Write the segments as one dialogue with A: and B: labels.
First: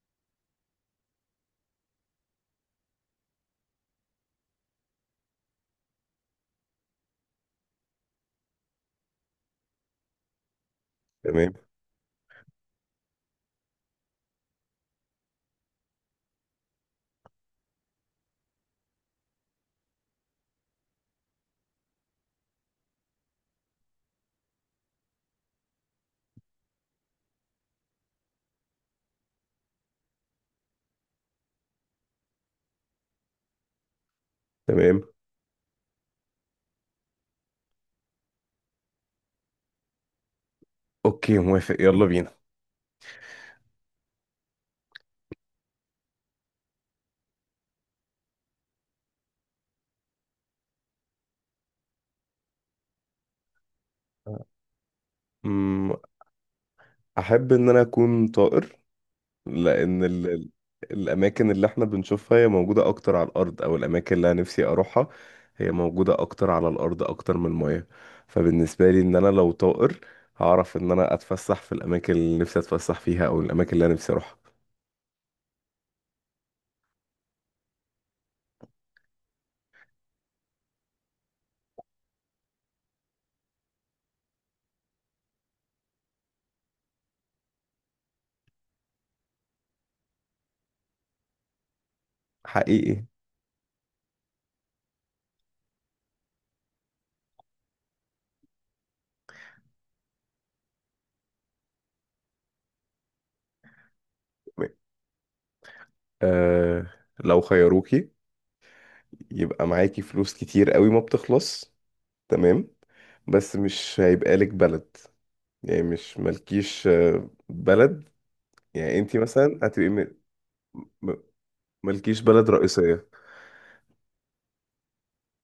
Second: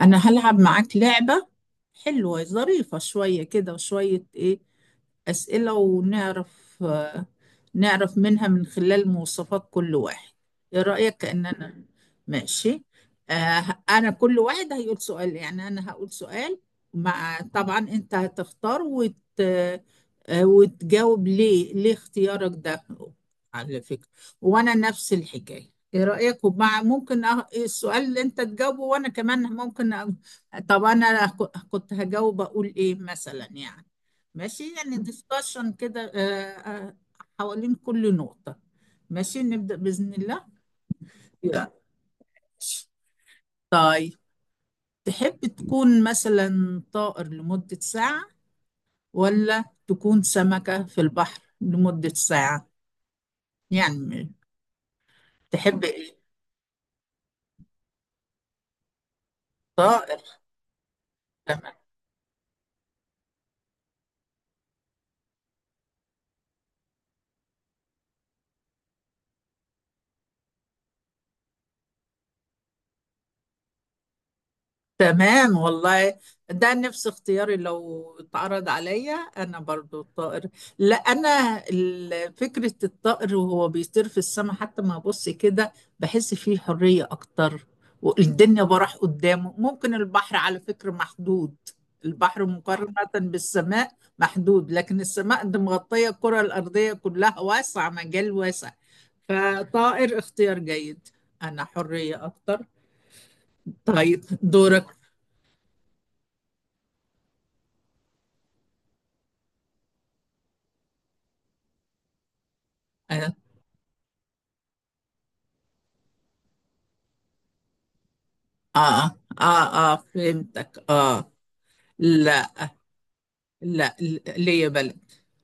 A: انا هلعب معاك لعبة حلوة ظريفة شوية كده، وشوية ايه أسئلة ونعرف نعرف منها من خلال مواصفات كل واحد. ايه رأيك؟
B: تمام
A: كأننا ماشي. انا كل واحد هيقول سؤال، يعني انا هقول سؤال مع، طبعا انت هتختار وت... آه، وتجاوب ليه اختيارك ده، على فكرة. وانا نفس الحكاية. ايه رأيك؟ ممكن السؤال اللي انت تجاوبه وانا كمان طب انا كنت هجاوب اقول ايه مثلا يعني. ماشي، يعني
B: تمام.
A: ديسكشن كده. حوالين كل نقطة. ماشي نبدأ بإذن الله.
B: اوكي،
A: يلا.
B: موافق، يلا بينا.
A: طيب، تحب تكون مثلا طائر لمدة ساعة، ولا تكون سمكة في البحر لمدة ساعة؟ يعني تحب
B: أمم،
A: ايه؟
B: احب ان انا اكون طائر، لان
A: طائر.
B: الاماكن اللي احنا بنشوفها هي موجودة اكتر على الارض، او الاماكن اللي انا نفسي اروحها هي موجودة اكتر على الارض اكتر من المياه. فبالنسبة لي، ان انا لو طائر، هعرف ان انا اتفسح في الاماكن اللي نفسي اتفسح فيها او الاماكن اللي انا نفسي اروحها.
A: تمام والله، ده نفس اختياري. لو اتعرض عليا انا برضو الطائر. لا انا فكرة الطائر وهو بيطير في السماء حتى ما ابص كده بحس فيه حرية اكتر، والدنيا براح قدامه. ممكن البحر على فكرة محدود، البحر مقارنة
B: حقيقي.
A: بالسماء محدود. لكن السماء دي مغطية الكرة الأرضية كلها، واسعة، مجال واسع. فطائر اختيار جيد، أنا حرية أكتر. طيب دورك.
B: آه لو خيروكي يبقى معاكي فلوس كتير قوي ما بتخلص، تمام، بس مش هيبقى لك بلد، يعني مش مالكيش بلد، يعني انتي
A: اه،
B: مثلا هتبقي
A: اه، اه، فهمتك.
B: م-
A: اه.
B: مالكيش بلد
A: لا،
B: رئيسية.
A: لا، ليا بلد.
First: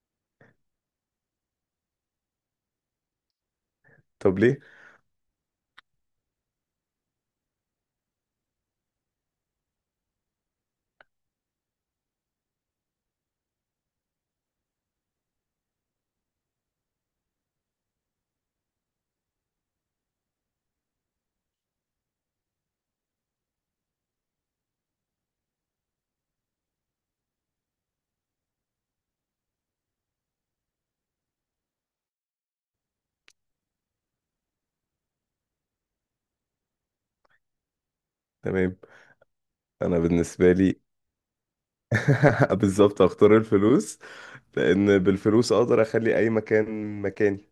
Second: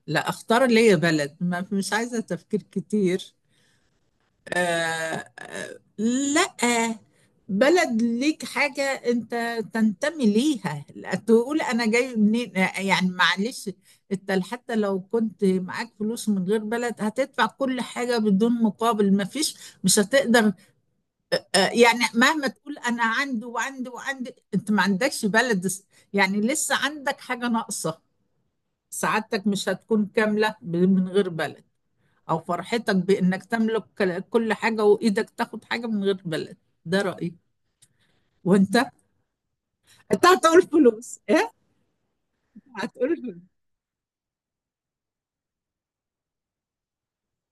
A: لا، اختار ليا بلد ما، مش عايزة تفكير كتير.
B: طب ليه؟
A: آه، آه، لا، بلد ليك حاجة انت تنتمي ليها، لا تقول انا جاي منين، يعني معلش. انت حتى لو كنت معاك فلوس، من غير بلد هتدفع كل حاجة بدون مقابل، ما فيش، مش هتقدر. يعني مهما تقول انا عندي وعندي وعندي، انت ما عندكش بلد، يعني لسه عندك حاجة ناقصة. سعادتك مش هتكون كاملة من غير بلد، او فرحتك بانك تملك كل حاجة وايدك تاخد حاجة من غير بلد. ده رأيي.
B: تمام.
A: وانت؟
B: انا
A: انت
B: بالنسبة
A: هتقول
B: لي
A: فلوس؟ ايه
B: بالظبط هختار
A: هتقول؟
B: الفلوس، لان بالفلوس اقدر اخلي اي مكان مكاني.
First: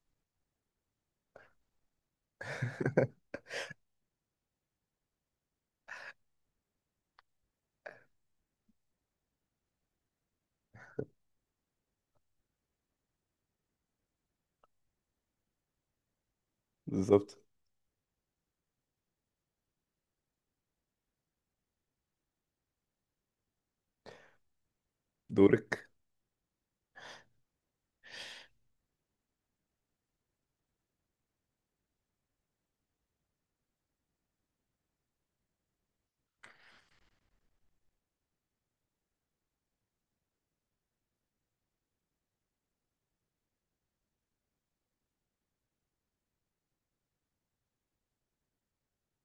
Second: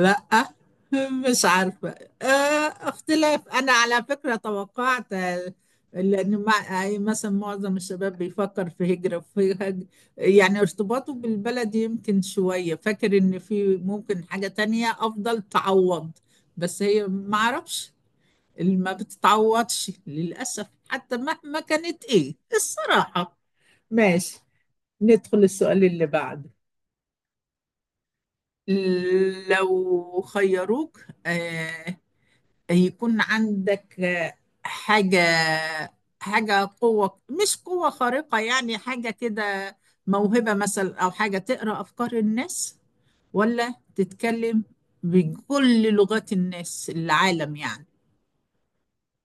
A: لا، مش عارفة. آه، اختلاف. أنا على فكرة توقعت، لأن أي مثلا معظم الشباب بيفكر في هجرة، يعني ارتباطه بالبلد يمكن شوية، فاكر إن في ممكن حاجة تانية أفضل تعوض، بس هي ما
B: بالظبط.
A: أعرفش اللي ما بتتعوضش للأسف، حتى مهما كانت إيه الصراحة. ماشي، ندخل السؤال
B: دورك.
A: اللي بعده. لو خيروك، آه يكون عندك حاجة حاجة قوة، مش قوة خارقة، يعني حاجة كده، موهبة مثلا، أو حاجة تقرأ أفكار الناس، ولا تتكلم بكل لغات الناس العالم؟ يعني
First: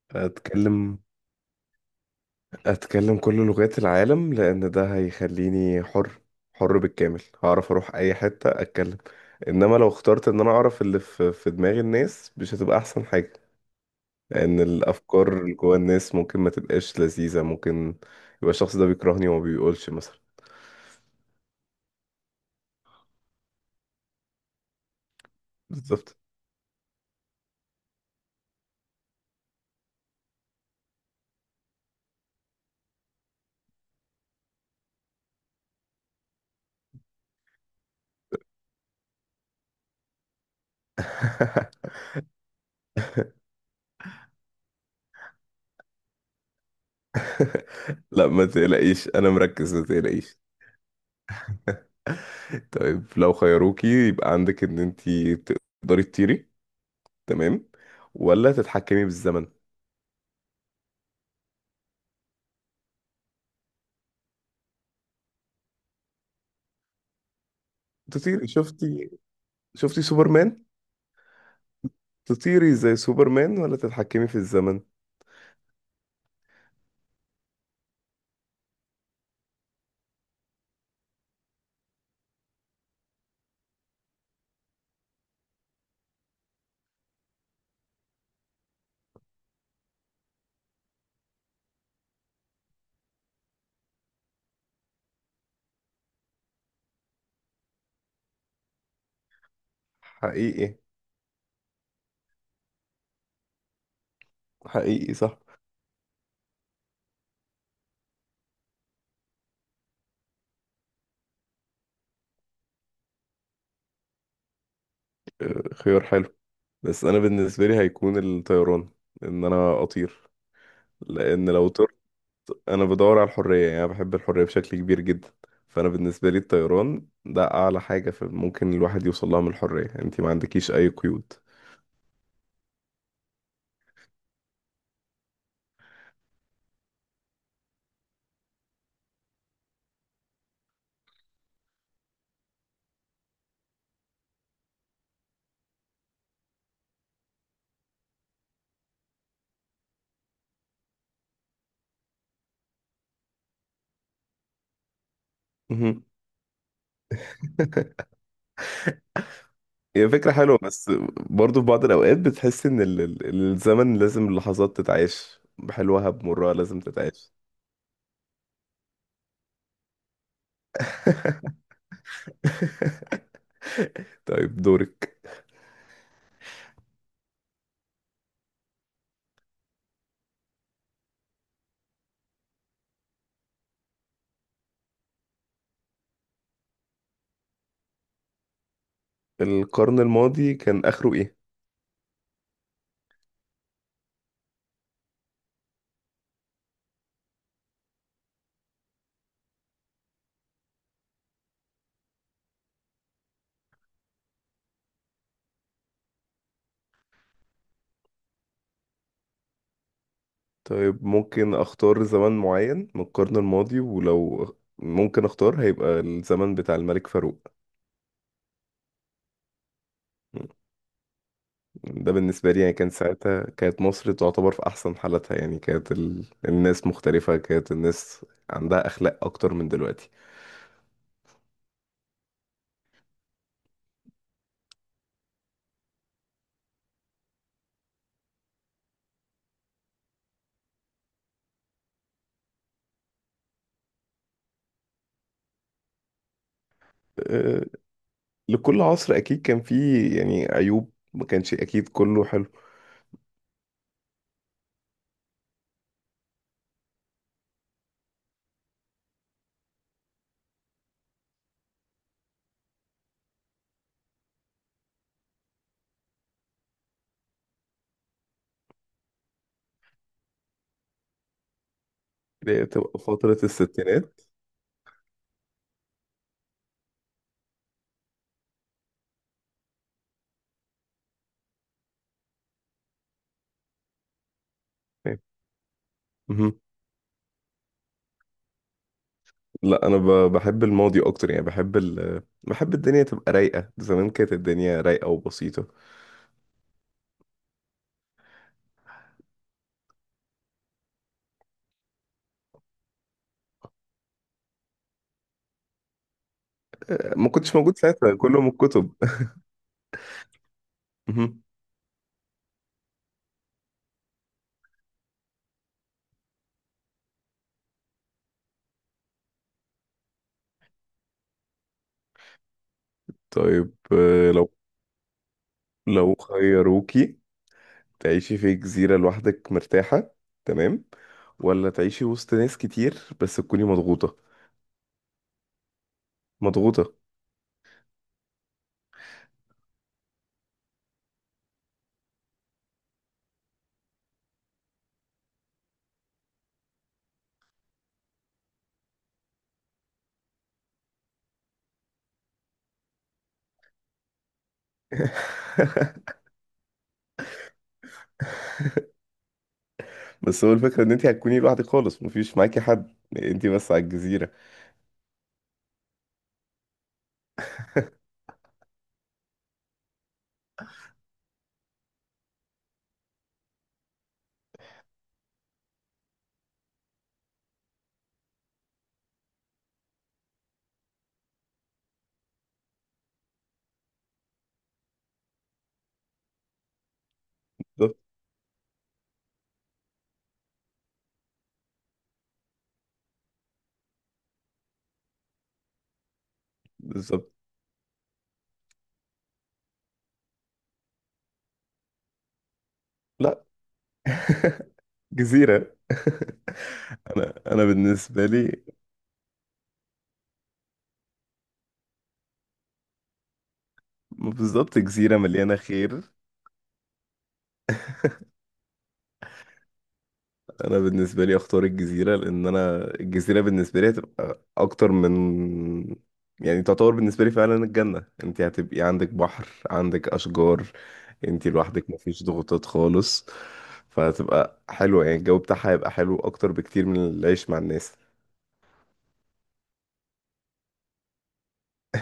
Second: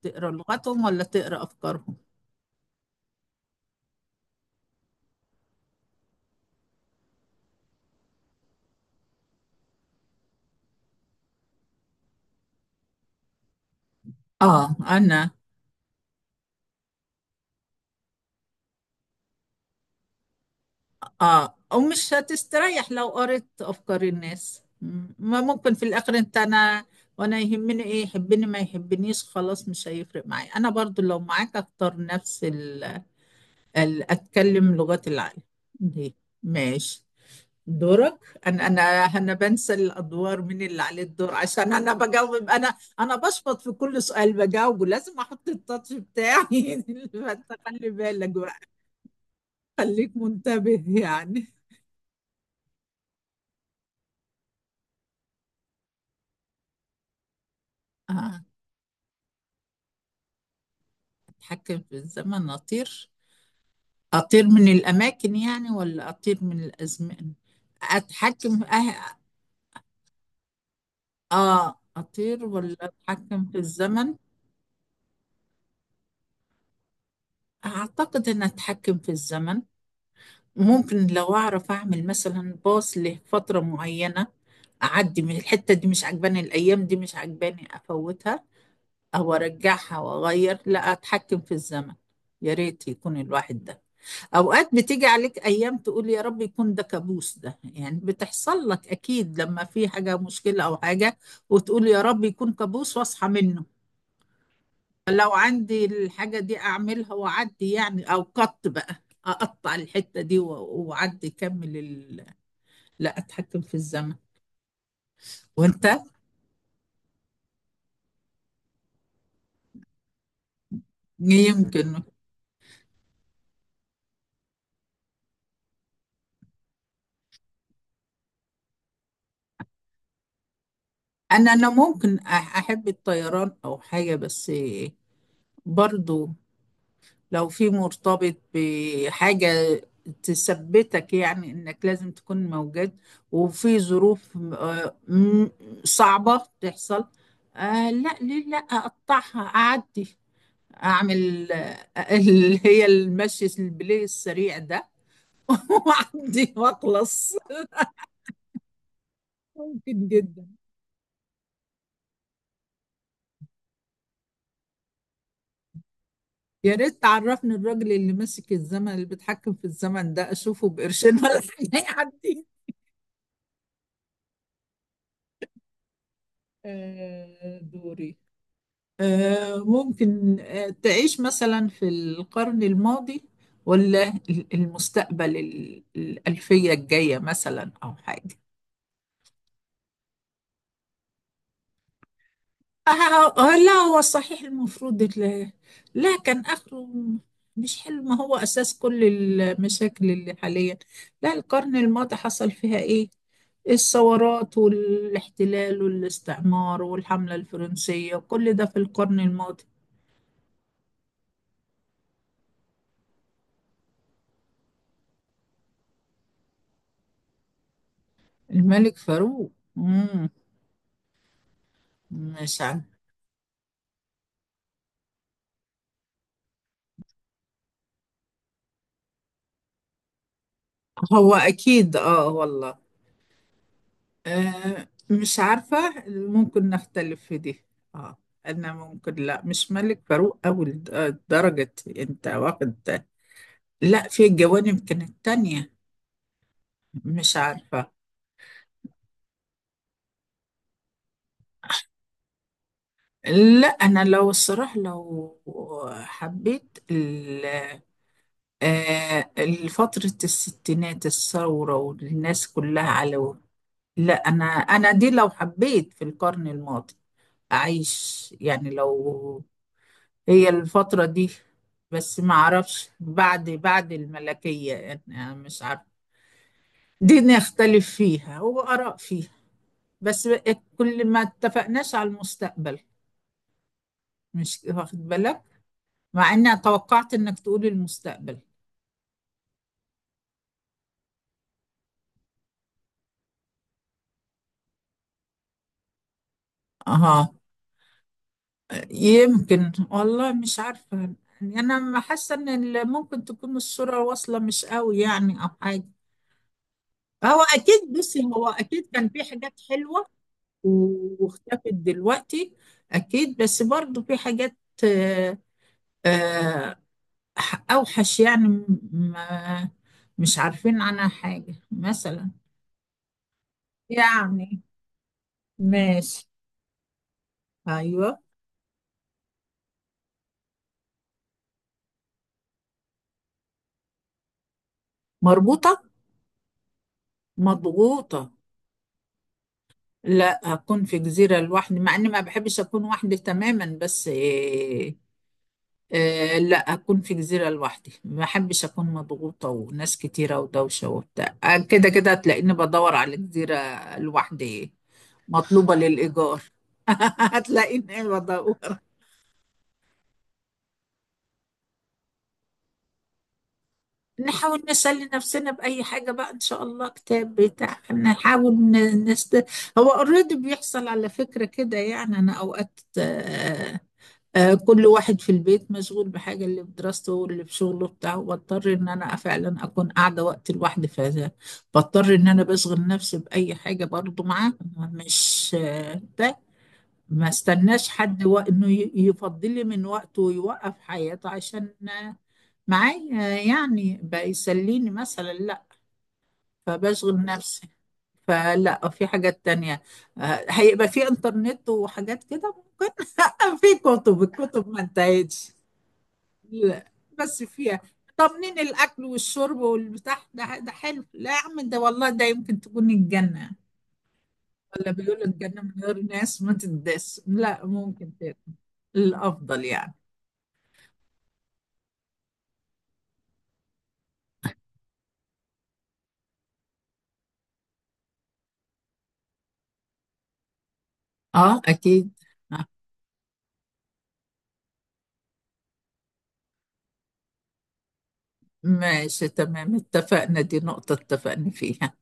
A: تقرأ لغتهم
B: هتكلم،
A: ولا تقرأ أفكارهم؟
B: اتكلم كل لغات العالم، لان ده هيخليني حر، حر بالكامل، هعرف اروح اي حتة اتكلم. انما لو اخترت ان انا اعرف اللي في دماغ الناس، مش هتبقى احسن حاجة، لان
A: آه أنا،
B: الافكار اللي جوه الناس ممكن ما تبقاش لذيذة، ممكن يبقى الشخص ده بيكرهني وما بيقولش مثلا.
A: اه. ومش هتستريح لو قريت افكار الناس، ما ممكن في
B: بالظبط.
A: الاخر انت انا. وانا يهمني ايه يحبني ما يحبنيش؟ خلاص مش هيفرق معايا، انا برضو لو معاك اختار نفس اتكلم لغات العالم دي. ماشي، دورك. انا انا انا بنسى الادوار مين اللي عليه الدور، عشان انا بجاوب. انا انا بشبط في كل سؤال بجاوبه، لازم احط التاتش بتاعي فانت خلي
B: لا،
A: بالك
B: ما
A: بقى،
B: تقلقيش، انا مركز، ما
A: خليك
B: تقلقيش.
A: منتبه يعني.
B: طيب، لو خيروكي يبقى عندك ان انتي تقدري تطيري، تمام،
A: آه.
B: ولا تتحكمي بالزمن؟
A: أتحكم في الزمن؟ أطير؟ أطير من الأماكن يعني، ولا أطير من الأزمان؟
B: تطيري،
A: أتحكم في
B: شفتي شفتي سوبرمان؟
A: آه، أطير
B: تطيري
A: ولا
B: زي
A: أتحكم في
B: سوبرمان ولا
A: الزمن؟
B: تتحكمي في الزمن؟
A: أعتقد أن أتحكم في الزمن، ممكن لو أعرف أعمل مثلا باص لفترة معينة، أعدي من الحتة دي مش عجباني، الأيام دي مش عجباني أفوتها، أو أرجعها وأغير. لا، أتحكم في الزمن. يا ريت يكون الواحد ده، اوقات بتيجي عليك ايام تقول يا رب يكون ده كابوس، ده يعني بتحصل لك اكيد لما في حاجة مشكلة او
B: حقيقي.
A: حاجة، وتقول يا رب يكون كابوس واصحى منه.
B: حقيقي
A: لو
B: صح.
A: عندي الحاجة دي اعملها واعدي يعني، او قط بقى، اقطع الحتة دي واعدي كمل لا، اتحكم في الزمن. وانت؟
B: خيار حلو. بس انا بالنسبه لي هيكون الطيران، ان انا اطير، لان لو
A: يمكن.
B: طرت انا بدور على الحريه، يعني انا بحب الحريه بشكل كبير جدا. فانا بالنسبه لي الطيران ده اعلى حاجه ممكن الواحد يوصل لها من الحريه، انت ما عندكيش اي قيود.
A: انا ممكن احب الطيران او حاجة، بس برضو لو في مرتبط بحاجة تثبتك، يعني إنك لازم تكون موجود وفي ظروف صعبة تحصل، آه لا، ليه؟ لا، أقطعها أعدي، أعمل اللي هي المشي البلاي السريع ده،
B: مهم.
A: وأعدي وأخلص. ممكن
B: هي فكرة
A: جدا.
B: حلوة، بس برضه في بعض الأوقات بتحس إن الزمن لازم اللحظات تتعاش بحلوها بمرها
A: يا
B: لازم
A: ريت
B: تتعاش.
A: تعرفني الراجل اللي ماسك الزمن اللي بيتحكم في الزمن ده، أشوفه بقرشين ولا حاجة يعدي.
B: طيب، دورك.
A: دوري. ممكن تعيش مثلا في القرن الماضي، ولا المستقبل الألفية الجاية مثلا، أو حاجة؟
B: القرن الماضي كان آخره إيه؟
A: لا هو صحيح، المفروض لا، كان آخره مش حلو، ما هو أساس كل المشاكل اللي حاليا. لا، القرن الماضي حصل فيها إيه، الثورات والاحتلال والاستعمار والحملة الفرنسية، كل ده في القرن الماضي.
B: طيب، ممكن أختار زمن معين من القرن الماضي، ولو ممكن أختار هيبقى الزمن بتاع الملك فاروق.
A: الملك فاروق؟ مم.
B: ده بالنسبة
A: مش
B: لي يعني
A: عاجبني.
B: كان ساعتها كانت مصر تعتبر في أحسن حالتها، يعني كانت الناس مختلفة، كانت الناس عندها أخلاق أكتر من دلوقتي.
A: هو أكيد آه والله، آه مش عارفة، ممكن نختلف في دي. آه، أنا ممكن، لا مش ملك فاروق أوي، درجة، أنت واخد. لا في جوانب كانت تانية، مش
B: أه...
A: عارفة.
B: لكل عصر أكيد كان فيه يعني عيوب، ما كانش أكيد كله حلو.
A: لا أنا لو الصراحة، لو حبيت آه، فترة الستينات، الثورة والناس كلها على، لا أنا، أنا دي لو حبيت في القرن الماضي أعيش يعني، لو هي الفترة دي. بس ما
B: اللي هي
A: اعرفش
B: بتبقى فترة
A: بعد
B: الستينات.
A: الملكية، يعني انا مش عارف، دي نختلف فيها وآراء فيها. بس كل ما اتفقناش على المستقبل، مش واخد
B: أه،
A: بالك؟ مع اني
B: مهم.
A: توقعت انك تقول المستقبل.
B: لا، انا بحب الماضي اكتر، يعني بحب بحب الدنيا تبقى رايقه، زمان كانت الدنيا رايقه وبسيطه،
A: اه يمكن، والله مش عارفة، يعني انا ما حاسة ان ممكن تكون الصورة واصلة مش قوي يعني، او حاجة.
B: ما
A: هو
B: كنتش موجود
A: اكيد،
B: ساعتها،
A: بصي،
B: كله
A: هو
B: من
A: اكيد
B: الكتب.
A: كان في حاجات حلوة
B: مهم.
A: واختفت دلوقتي، أكيد. بس برضو في حاجات آه، آه، أوحش يعني، ما مش عارفين عنها حاجة مثلا،
B: طيب، لو
A: يعني.
B: لو
A: ماشي.
B: خيروكي
A: أيوه.
B: تعيشي في جزيره لوحدك مرتاحه، تمام، ولا تعيشي وسط ناس كتير بس تكوني مضغوطه؟
A: مربوطة،
B: مضغوطه.
A: مضغوطة؟ لا، أكون في جزيرة لوحدي، مع إني ما بحبش أكون وحدي تماما، بس آه لا، أكون في جزيرة لوحدي، ما أحبش أكون مضغوطة وناس كتيرة ودوشة وبتاع، كده كده هتلاقيني بدور على جزيرة لوحدي، مطلوبة للإيجار. هتلاقيني بدور.
B: بس هو الفكره ان انت هتكوني لوحدك خالص، مفيش معاكي حد، انت بس على الجزيره.
A: نحاول نسلي نفسنا بأي حاجة بقى إن شاء الله، كتاب بتاع، نحاول نست. هو اوريدي بيحصل على فكرة كده، يعني أنا أوقات كل واحد في البيت مشغول بحاجة، اللي بدراسته واللي بشغله بتاعه، بضطر ان انا فعلا اكون قاعدة وقت لوحدي، فبضطر ان انا بشغل نفسي بأي حاجة، برضو معاه مش ده، ما استناش
B: بالظبط
A: حد انه يفضلي من وقته ويوقف حياته عشان معايا، يعني بقى يسليني مثلا، لا. فبشغل
B: بالظبط.
A: نفسي. فلا، في حاجات تانية، هيبقى في انترنت وحاجات كده ممكن.
B: لا.
A: في كتب، الكتب ما انتهتش.
B: جزيره.
A: لا بس
B: انا
A: فيها،
B: بالنسبه
A: طمنين
B: لي.
A: الاكل والشرب والبتاع ده حلو. لا يا عم، ده والله ده يمكن تكون الجنه.
B: بالظبط.
A: ولا
B: جزيرة
A: بيقولوا
B: مليانة
A: الجنه من
B: خير.
A: غير ناس ما تدس، لا ممكن تاكل الافضل يعني.
B: أنا بالنسبة لي أختار الجزيرة، لأن أنا الجزيرة بالنسبة لي هتبقى أكتر من، يعني تعتبر بالنسبة لي فعلا الجنة. أنت هتبقي عندك بحر، عندك أشجار، أنت
A: اه
B: لوحدك،
A: اكيد.
B: مفيش
A: آه،
B: ضغوطات خالص، فهتبقى حلوة يعني الجو بتاعها هيبقى حلو أكتر بكتير من العيش مع الناس.
A: ماشي تمام، اتفقنا، دي نقطه اتفقنا فيها.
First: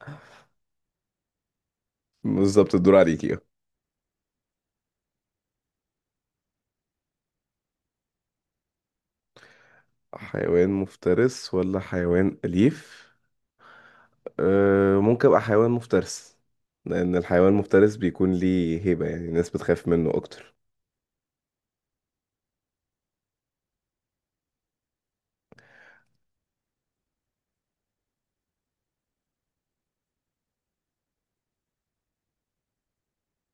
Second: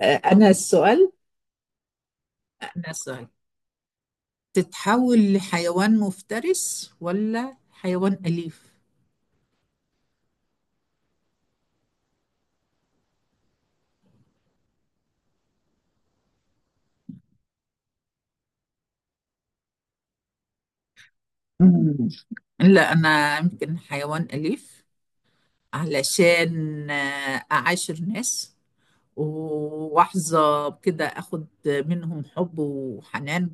A: آه، انا السؤال
B: بالظبط.
A: انا
B: الدور
A: السؤال
B: عليكي.
A: تتحول لحيوان مفترس ولا حيوان اليف؟
B: حيوان مفترس ولا حيوان أليف؟ أه، ممكن ابقى حيوان مفترس، لان الحيوان المفترس بيكون ليه هيبة، يعني الناس بتخاف منه اكتر.
A: مم. لا انا يمكن حيوان اليف، علشان أعاشر ناس وأحظى بكده، أخد منهم حب وحنان،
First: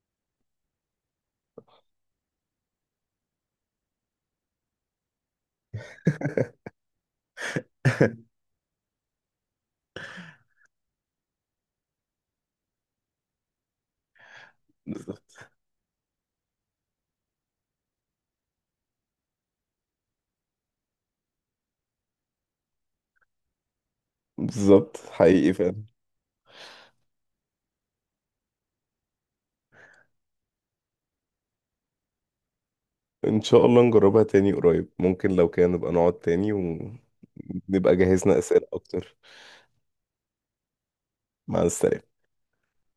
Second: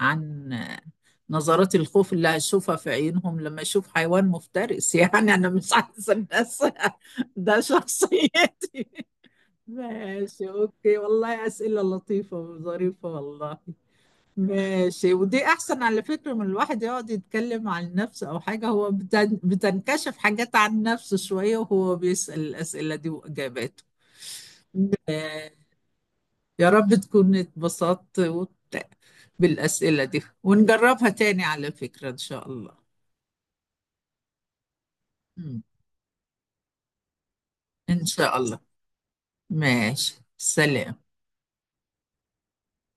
A: عن نظرات الخوف اللي هشوفها في عيونهم لما أشوف حيوان مفترس. يعني أنا مش عايزة الناس. ده شخصيتي. ماشي أوكي، والله أسئلة لطيفة وظريفة والله. ماشي، ودي
B: بالظبط.
A: احسن على فكرة من الواحد يقعد يتكلم عن نفسه او حاجة، هو بتنكشف حاجات عن نفسه شوية وهو بيسأل الأسئلة دي واجاباته.
B: بالظبط حقيقي فعلا.
A: يا رب تكون اتبسطت بالأسئلة دي، ونجربها تاني على فكرة ان شاء الله.
B: ان شاء الله نجربها تاني قريب، ممكن لو
A: مم.
B: كان نبقى نقعد تاني ونبقى
A: ان شاء
B: جهزنا
A: الله.
B: اسئلة اكتر.
A: ماشي، سلام.
B: مع السلامة.